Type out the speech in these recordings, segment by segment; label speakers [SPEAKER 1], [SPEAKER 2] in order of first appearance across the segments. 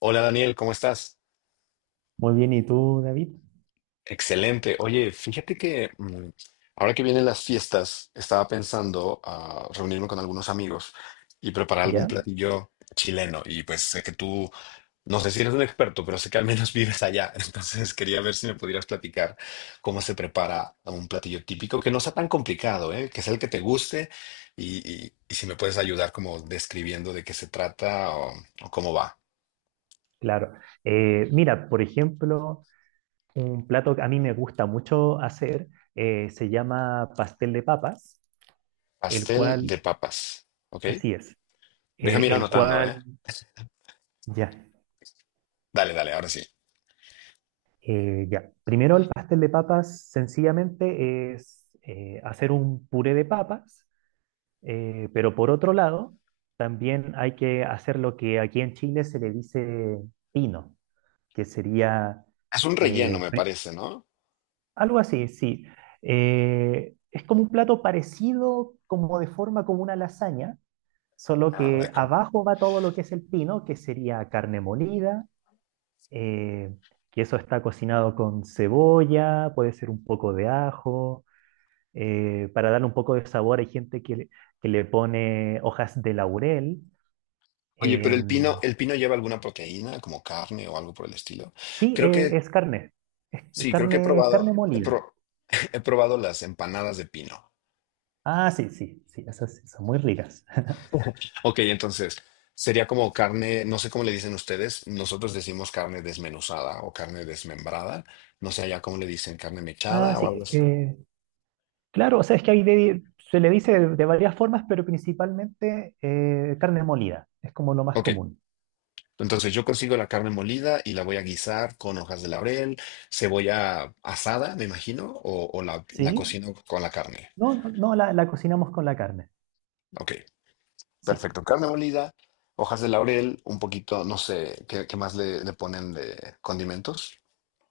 [SPEAKER 1] Hola Daniel, ¿cómo estás?
[SPEAKER 2] Muy bien, ¿y tú, David?
[SPEAKER 1] Excelente. Oye, fíjate que ahora que vienen las fiestas, estaba pensando a reunirme con algunos amigos y preparar algún
[SPEAKER 2] ¿Ya?
[SPEAKER 1] platillo chileno. Y pues sé que tú, no sé si eres un experto, pero sé que al menos vives allá. Entonces quería ver si me pudieras platicar cómo se prepara un platillo típico que no sea tan complicado, ¿eh? Que sea el que te guste y, y si me puedes ayudar como describiendo de qué se trata o cómo va.
[SPEAKER 2] Claro. Mira, por ejemplo, un plato que a mí me gusta mucho hacer se llama pastel de papas, el
[SPEAKER 1] Pastel
[SPEAKER 2] cual,
[SPEAKER 1] de papas, ¿ok?
[SPEAKER 2] así es, eh,
[SPEAKER 1] Déjame ir
[SPEAKER 2] el
[SPEAKER 1] anotando, ¿eh?
[SPEAKER 2] cual, ya,
[SPEAKER 1] Dale, dale, ahora sí.
[SPEAKER 2] ya. Primero el pastel de papas sencillamente es hacer un puré de papas, pero por otro lado, también hay que hacer lo que aquí en Chile se le dice pino, que sería...
[SPEAKER 1] Es un relleno,
[SPEAKER 2] eh,
[SPEAKER 1] me parece, ¿no?
[SPEAKER 2] Algo así, sí. Es como un plato parecido, como de forma como una lasaña, solo
[SPEAKER 1] Ah, de ok,
[SPEAKER 2] que
[SPEAKER 1] acuerdo.
[SPEAKER 2] abajo va todo lo que es el pino, que sería carne molida, eh, que eso está cocinado con cebolla, puede ser un poco de ajo. Para darle un poco de sabor, hay gente que le pone hojas de laurel.
[SPEAKER 1] Oye, pero
[SPEAKER 2] em,
[SPEAKER 1] el pino lleva alguna proteína, como carne o algo por el estilo.
[SPEAKER 2] sí,
[SPEAKER 1] Creo que,
[SPEAKER 2] eh, Es carne,
[SPEAKER 1] sí, creo que he
[SPEAKER 2] carne
[SPEAKER 1] probado,
[SPEAKER 2] molida.
[SPEAKER 1] he probado las empanadas de pino.
[SPEAKER 2] Ah, sí, sí, sí, esas sí son muy ricas.
[SPEAKER 1] Ok, entonces, sería como carne, no sé cómo le dicen ustedes, nosotros decimos carne desmenuzada o carne desmembrada. No sé ya cómo le dicen, carne
[SPEAKER 2] Ah,
[SPEAKER 1] mechada o algo
[SPEAKER 2] sí.
[SPEAKER 1] así.
[SPEAKER 2] Claro, o sea, es que se le dice de varias formas, pero principalmente carne molida, es como lo más
[SPEAKER 1] Ok.
[SPEAKER 2] común.
[SPEAKER 1] Entonces yo consigo la carne molida y la voy a guisar con hojas de laurel, cebolla asada, me imagino, o la
[SPEAKER 2] ¿Sí?
[SPEAKER 1] cocino con la carne.
[SPEAKER 2] No, no, no, la cocinamos con la carne,
[SPEAKER 1] Ok,
[SPEAKER 2] sí.
[SPEAKER 1] perfecto. Carne molida, hojas de laurel, un poquito, no sé, ¿qué más le ponen de condimentos?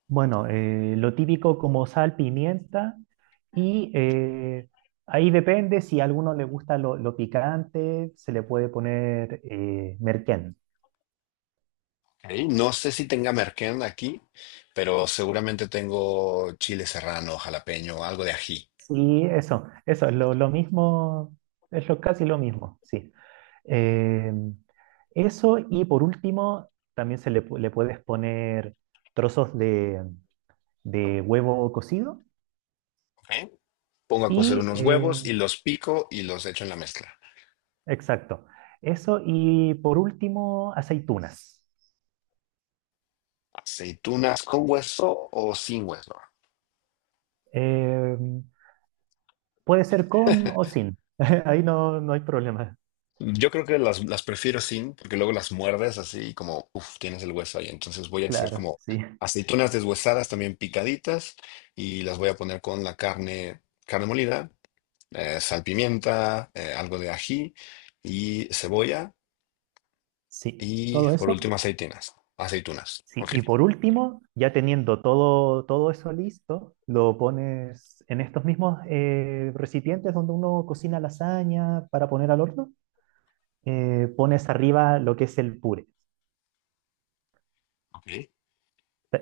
[SPEAKER 2] Bueno, lo típico como sal, pimienta, y ahí depende si a alguno le gusta lo picante, se le puede poner merquén.
[SPEAKER 1] Ok, no sé si tenga merquén aquí, pero seguramente tengo chile serrano, jalapeño, algo de ají.
[SPEAKER 2] Sí, eso, es lo mismo, es lo, casi lo mismo, sí. Eh, Eso y por último, también le puedes poner trozos de huevo cocido
[SPEAKER 1] Ok. Pongo a cocer
[SPEAKER 2] y,
[SPEAKER 1] unos huevos y los pico y los echo en la mezcla.
[SPEAKER 2] exacto, eso y por último, aceitunas.
[SPEAKER 1] ¿Aceitunas con hueso o sin hueso?
[SPEAKER 2] Eh, Puede ser con o sin, ahí no, no hay problema,
[SPEAKER 1] Yo creo que las prefiero sin, porque luego las muerdes así como, uff, tienes el hueso ahí. Entonces voy a hacer
[SPEAKER 2] claro,
[SPEAKER 1] como
[SPEAKER 2] sí,
[SPEAKER 1] aceitunas deshuesadas también picaditas y las voy a poner con la carne, carne molida, salpimienta, algo de ají y cebolla
[SPEAKER 2] sí,
[SPEAKER 1] y
[SPEAKER 2] todo
[SPEAKER 1] por
[SPEAKER 2] eso.
[SPEAKER 1] último aceitunas. Aceitunas.
[SPEAKER 2] Sí,
[SPEAKER 1] Ok,
[SPEAKER 2] y por último, ya teniendo todo, todo eso listo, lo pones en estos mismos recipientes donde uno cocina lasaña para poner al horno. Pones arriba lo que es el puré.
[SPEAKER 1] ok.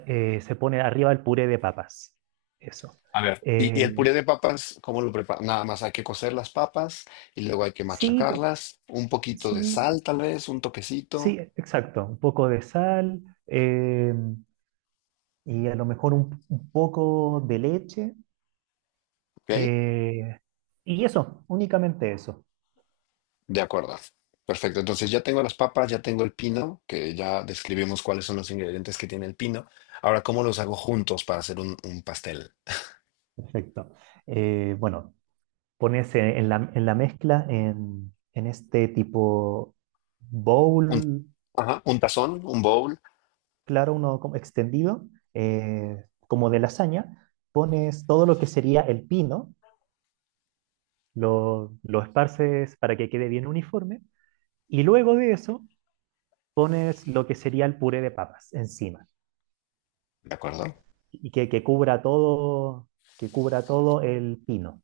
[SPEAKER 2] Se pone arriba el puré de papas. Eso.
[SPEAKER 1] A ver. Y
[SPEAKER 2] Eh,
[SPEAKER 1] el puré de papas, ¿cómo lo preparo? Nada más hay que cocer las papas y luego hay que
[SPEAKER 2] sí, pe-
[SPEAKER 1] machacarlas, un poquito de
[SPEAKER 2] sí,
[SPEAKER 1] sal tal vez, un
[SPEAKER 2] sí,
[SPEAKER 1] toquecito,
[SPEAKER 2] exacto. Un poco de sal y a lo mejor un poco de leche.
[SPEAKER 1] ¿ok?
[SPEAKER 2] eh, y eso, únicamente eso.
[SPEAKER 1] De acuerdo. Perfecto. Entonces ya tengo las papas, ya tengo el pino, que ya describimos cuáles son los ingredientes que tiene el pino. Ahora, ¿cómo los hago juntos para hacer un pastel?
[SPEAKER 2] Perfecto. Bueno, ponerse en en la mezcla, en este tipo
[SPEAKER 1] Un,
[SPEAKER 2] bowl,
[SPEAKER 1] ajá, un tazón, un bowl,
[SPEAKER 2] claro, uno como extendido, como de lasaña, pones todo lo que sería el pino, lo esparces para que quede bien uniforme, y luego de eso pones lo que sería el puré de papas encima,
[SPEAKER 1] ¿de acuerdo?
[SPEAKER 2] y que cubra todo el pino.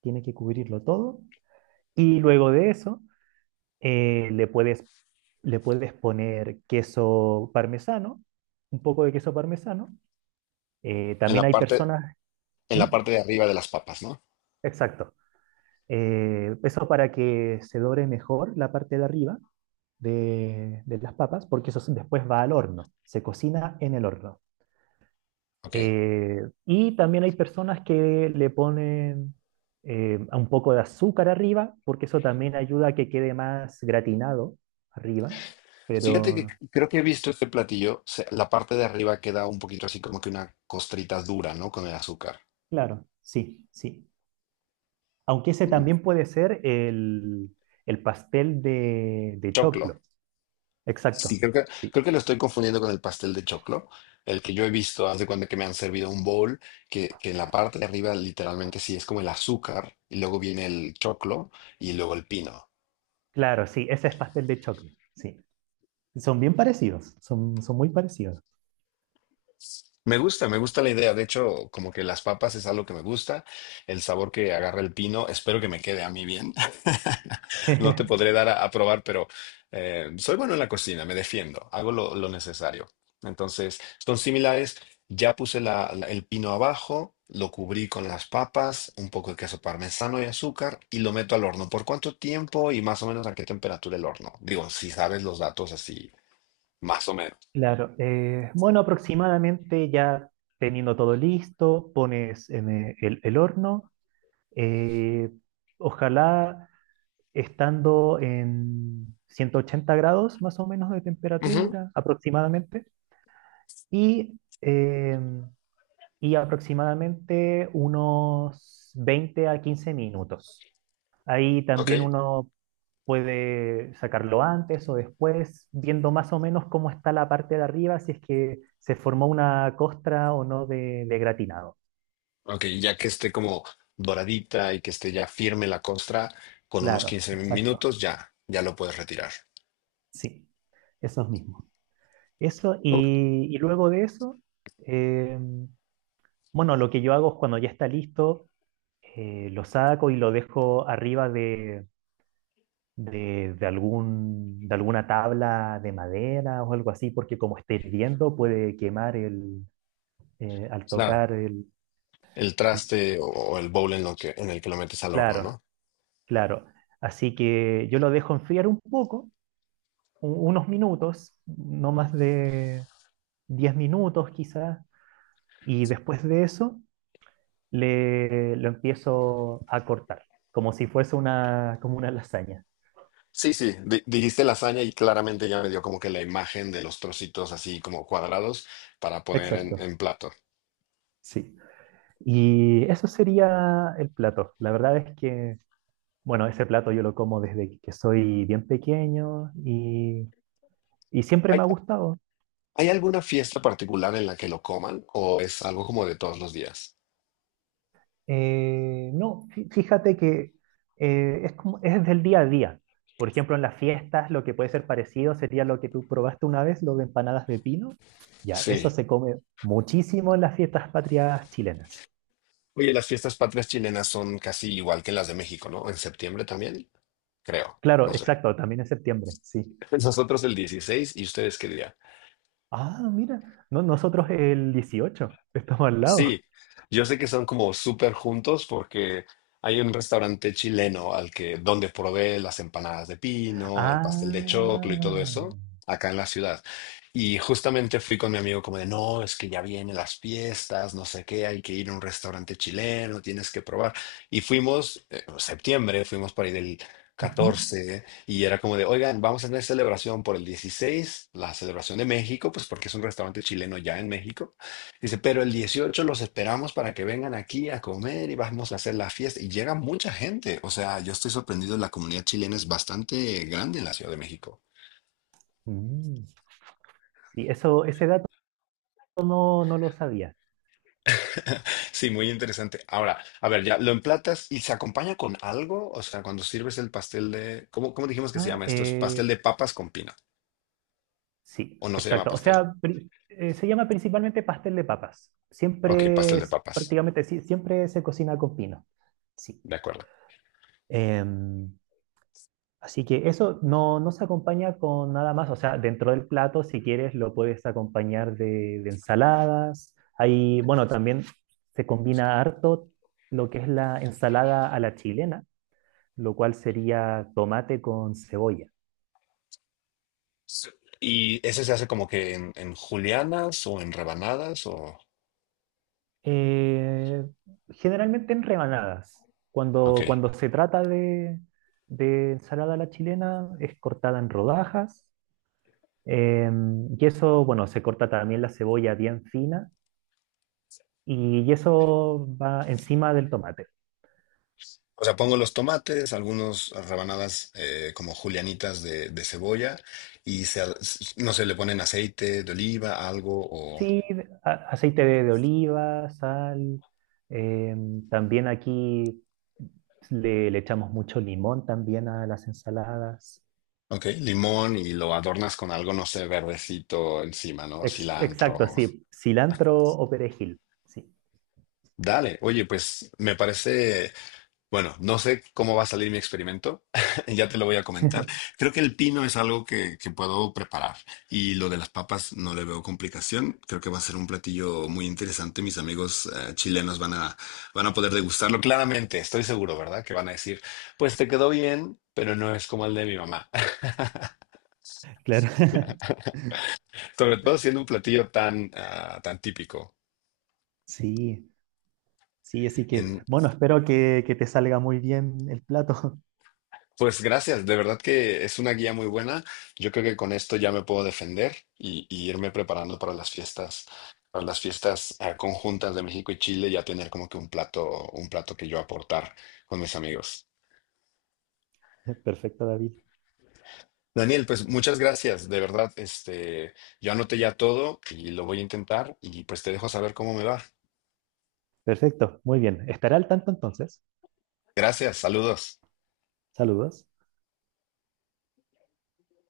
[SPEAKER 2] Tiene que cubrirlo todo. Y luego de eso Eh, le puedes, le puedes poner queso parmesano, un poco de queso parmesano.
[SPEAKER 1] En
[SPEAKER 2] También
[SPEAKER 1] la
[SPEAKER 2] hay
[SPEAKER 1] parte,
[SPEAKER 2] personas...
[SPEAKER 1] en
[SPEAKER 2] ¿Mm?
[SPEAKER 1] la parte de arriba de las papas, ¿no?
[SPEAKER 2] Exacto. Eso para que se dore mejor la parte de arriba de las papas, porque después va al horno, se cocina en el horno.
[SPEAKER 1] Ok.
[SPEAKER 2] Eh, y también hay personas que le ponen un poco de azúcar arriba, porque eso también ayuda a que quede más gratinado arriba.
[SPEAKER 1] Fíjate que
[SPEAKER 2] Pero
[SPEAKER 1] creo que he visto este platillo, la parte de arriba queda un poquito así como que una costrita dura, ¿no? Con el azúcar.
[SPEAKER 2] claro, sí, sí. Aunque ese
[SPEAKER 1] Mm,
[SPEAKER 2] también puede ser el pastel de
[SPEAKER 1] choclo.
[SPEAKER 2] choclo.
[SPEAKER 1] Sí,
[SPEAKER 2] Exacto,
[SPEAKER 1] creo que,
[SPEAKER 2] sí.
[SPEAKER 1] creo que lo estoy confundiendo con el pastel de choclo. El que yo he visto, haz de cuenta que me han servido un bowl, que en la parte de arriba literalmente sí es como el azúcar, y luego viene el choclo y luego el pino.
[SPEAKER 2] Claro, sí, ese es pastel de choclo, sí. Son bien parecidos, son, son muy parecidos.
[SPEAKER 1] Me gusta la idea. De hecho, como que las papas es algo que me gusta, el sabor que agarra el pino, espero que me quede a mí bien. No te podré dar a probar, pero soy bueno en la cocina, me defiendo, hago lo necesario. Entonces, son similares. Ya puse el pino abajo, lo cubrí con las papas, un poco de queso parmesano y azúcar y lo meto al horno. ¿Por cuánto tiempo y más o menos a qué temperatura el horno? Digo, si sabes los datos así, más o menos.
[SPEAKER 2] Claro, bueno, aproximadamente ya teniendo todo listo, pones en el horno, eh, ojalá estando en 180 grados más o menos de
[SPEAKER 1] Ujú,
[SPEAKER 2] temperatura aproximadamente. Y, y aproximadamente unos 20 a 15 minutos. Ahí
[SPEAKER 1] ok,
[SPEAKER 2] también uno puede sacarlo antes o después, viendo más o menos cómo está la parte de arriba, si es que se formó una costra o no de gratinado.
[SPEAKER 1] ok, ya que esté como doradita y que esté ya firme la costra, con unos
[SPEAKER 2] Claro,
[SPEAKER 1] 15
[SPEAKER 2] exacto,
[SPEAKER 1] minutos ya, ya lo puedes retirar.
[SPEAKER 2] sí, esos mismos. Eso,
[SPEAKER 1] Ok.
[SPEAKER 2] y luego de eso, eh, bueno, lo que yo hago es cuando ya está listo, lo saco y lo dejo arriba de algún, de alguna tabla de madera o algo así, porque como esté hirviendo puede quemar el, eh, al tocar el,
[SPEAKER 1] El
[SPEAKER 2] el-
[SPEAKER 1] traste o el bowl lo que, en el que lo metes al horno,
[SPEAKER 2] claro,
[SPEAKER 1] ¿no?
[SPEAKER 2] claro. Así que yo lo dejo enfriar un poco, unos minutos, no más de 10 minutos quizás, y después de eso lo empiezo a cortar, como si fuese una, como una lasaña.
[SPEAKER 1] Sí, sí, dijiste lasaña y claramente ya me dio como que la imagen de los trocitos así como cuadrados para poner en,
[SPEAKER 2] Exacto,
[SPEAKER 1] en plato.
[SPEAKER 2] sí. Y eso sería el plato. La verdad es que bueno, ese plato yo lo como desde que soy bien pequeño y siempre
[SPEAKER 1] ¿Hay,
[SPEAKER 2] me ha gustado.
[SPEAKER 1] hay alguna fiesta particular en la que lo coman o es algo como de todos los días?
[SPEAKER 2] No, fí- Fíjate que es como, es del día a día. Por ejemplo, en las fiestas lo que puede ser parecido sería lo que tú probaste una vez, lo de empanadas de pino. Ya, eso
[SPEAKER 1] Sí.
[SPEAKER 2] se come muchísimo en las fiestas patrias chilenas.
[SPEAKER 1] Oye, las fiestas patrias chilenas son casi igual que las de México, ¿no? En septiembre también, creo,
[SPEAKER 2] Claro,
[SPEAKER 1] no sé.
[SPEAKER 2] exacto, también en septiembre, sí.
[SPEAKER 1] ¿Nosotros el 16 y ustedes qué día?
[SPEAKER 2] Ah, mira, no, nosotros el 18 estamos al
[SPEAKER 1] Sí,
[SPEAKER 2] lado.
[SPEAKER 1] yo sé que son como súper juntos porque hay un restaurante chileno al que donde probé las empanadas de pino, el pastel de
[SPEAKER 2] Ah.
[SPEAKER 1] choclo y todo eso acá en la ciudad. Y justamente fui con mi amigo como de, no, es que ya vienen las fiestas, no sé qué, hay que ir a un restaurante chileno, tienes que probar. Y fuimos, en septiembre, fuimos por ahí del
[SPEAKER 2] Ujú.
[SPEAKER 1] 14 y era como de, oigan, vamos a tener celebración por el 16, la celebración de México, pues porque es un restaurante chileno ya en México. Dice, pero el 18 los esperamos para que vengan aquí a comer y vamos a hacer la fiesta. Y llega mucha gente. O sea, yo estoy sorprendido. La comunidad chilena es bastante grande en la Ciudad de México.
[SPEAKER 2] Mm. Sí, eso, ese dato no, no lo sabía.
[SPEAKER 1] Sí, muy interesante. Ahora, a ver, ya lo emplatas y se acompaña con algo. O sea, cuando sirves el pastel de... ¿Cómo dijimos que se
[SPEAKER 2] Ah,
[SPEAKER 1] llama esto? ¿Es pastel
[SPEAKER 2] eh,
[SPEAKER 1] de papas con pino?
[SPEAKER 2] sí,
[SPEAKER 1] ¿O no se llama
[SPEAKER 2] exacto. O
[SPEAKER 1] pastel?
[SPEAKER 2] sea, se llama principalmente pastel de papas.
[SPEAKER 1] Ok, pastel de papas.
[SPEAKER 2] Prácticamente, sí, siempre se cocina con pino. Sí.
[SPEAKER 1] De acuerdo.
[SPEAKER 2] Em, Así que eso no, no se acompaña con nada más. O sea, dentro del plato, si quieres, lo puedes acompañar de ensaladas. Ahí, bueno, también se combina harto lo que es la ensalada a la chilena, lo cual sería tomate con cebolla.
[SPEAKER 1] Sí. ¿Y ese se hace como que en julianas o en rebanadas o...?
[SPEAKER 2] Eh, generalmente en rebanadas.
[SPEAKER 1] Ok.
[SPEAKER 2] Cuando, cuando se trata de ensalada a la chilena, es cortada en rodajas. eh, y eso, bueno, se corta también la cebolla bien fina. Y eso va encima del tomate.
[SPEAKER 1] O sea, pongo los tomates, algunas rebanadas como julianitas de cebolla y se, no sé, le ponen aceite de oliva, algo o,
[SPEAKER 2] Aceite de oliva, sal. eh, También aquí le echamos mucho limón también a las ensaladas.
[SPEAKER 1] ok, limón y lo adornas con algo, no sé, verdecito encima, ¿no? Cilantro.
[SPEAKER 2] Exacto, sí. Cilantro o perejil. Sí.
[SPEAKER 1] Dale, oye, pues me parece bueno, no sé cómo va a salir mi experimento, ya te lo voy a comentar. Creo que el pino es algo que puedo preparar y lo de las papas no le veo complicación. Creo que va a ser un platillo muy interesante. Mis amigos chilenos van a poder degustarlo. Claramente, estoy seguro, ¿verdad? Que van a decir, pues te quedó bien, pero no es como el de mi mamá.
[SPEAKER 2] Claro,
[SPEAKER 1] Sobre todo siendo un platillo tan típico.
[SPEAKER 2] sí, sí, así que, bueno, espero que te salga muy bien el plato.
[SPEAKER 1] Pues gracias, de verdad que es una guía muy buena. Yo creo que con esto ya me puedo defender y irme preparando para las fiestas conjuntas de México y Chile, ya tener como que un plato que yo aportar con mis amigos.
[SPEAKER 2] Perfecto, David.
[SPEAKER 1] Daniel, pues muchas gracias, de verdad, este, yo anoté ya todo y lo voy a intentar y pues te dejo saber cómo me va.
[SPEAKER 2] Perfecto, muy bien. Estará al tanto entonces.
[SPEAKER 1] Gracias, saludos.
[SPEAKER 2] Saludos.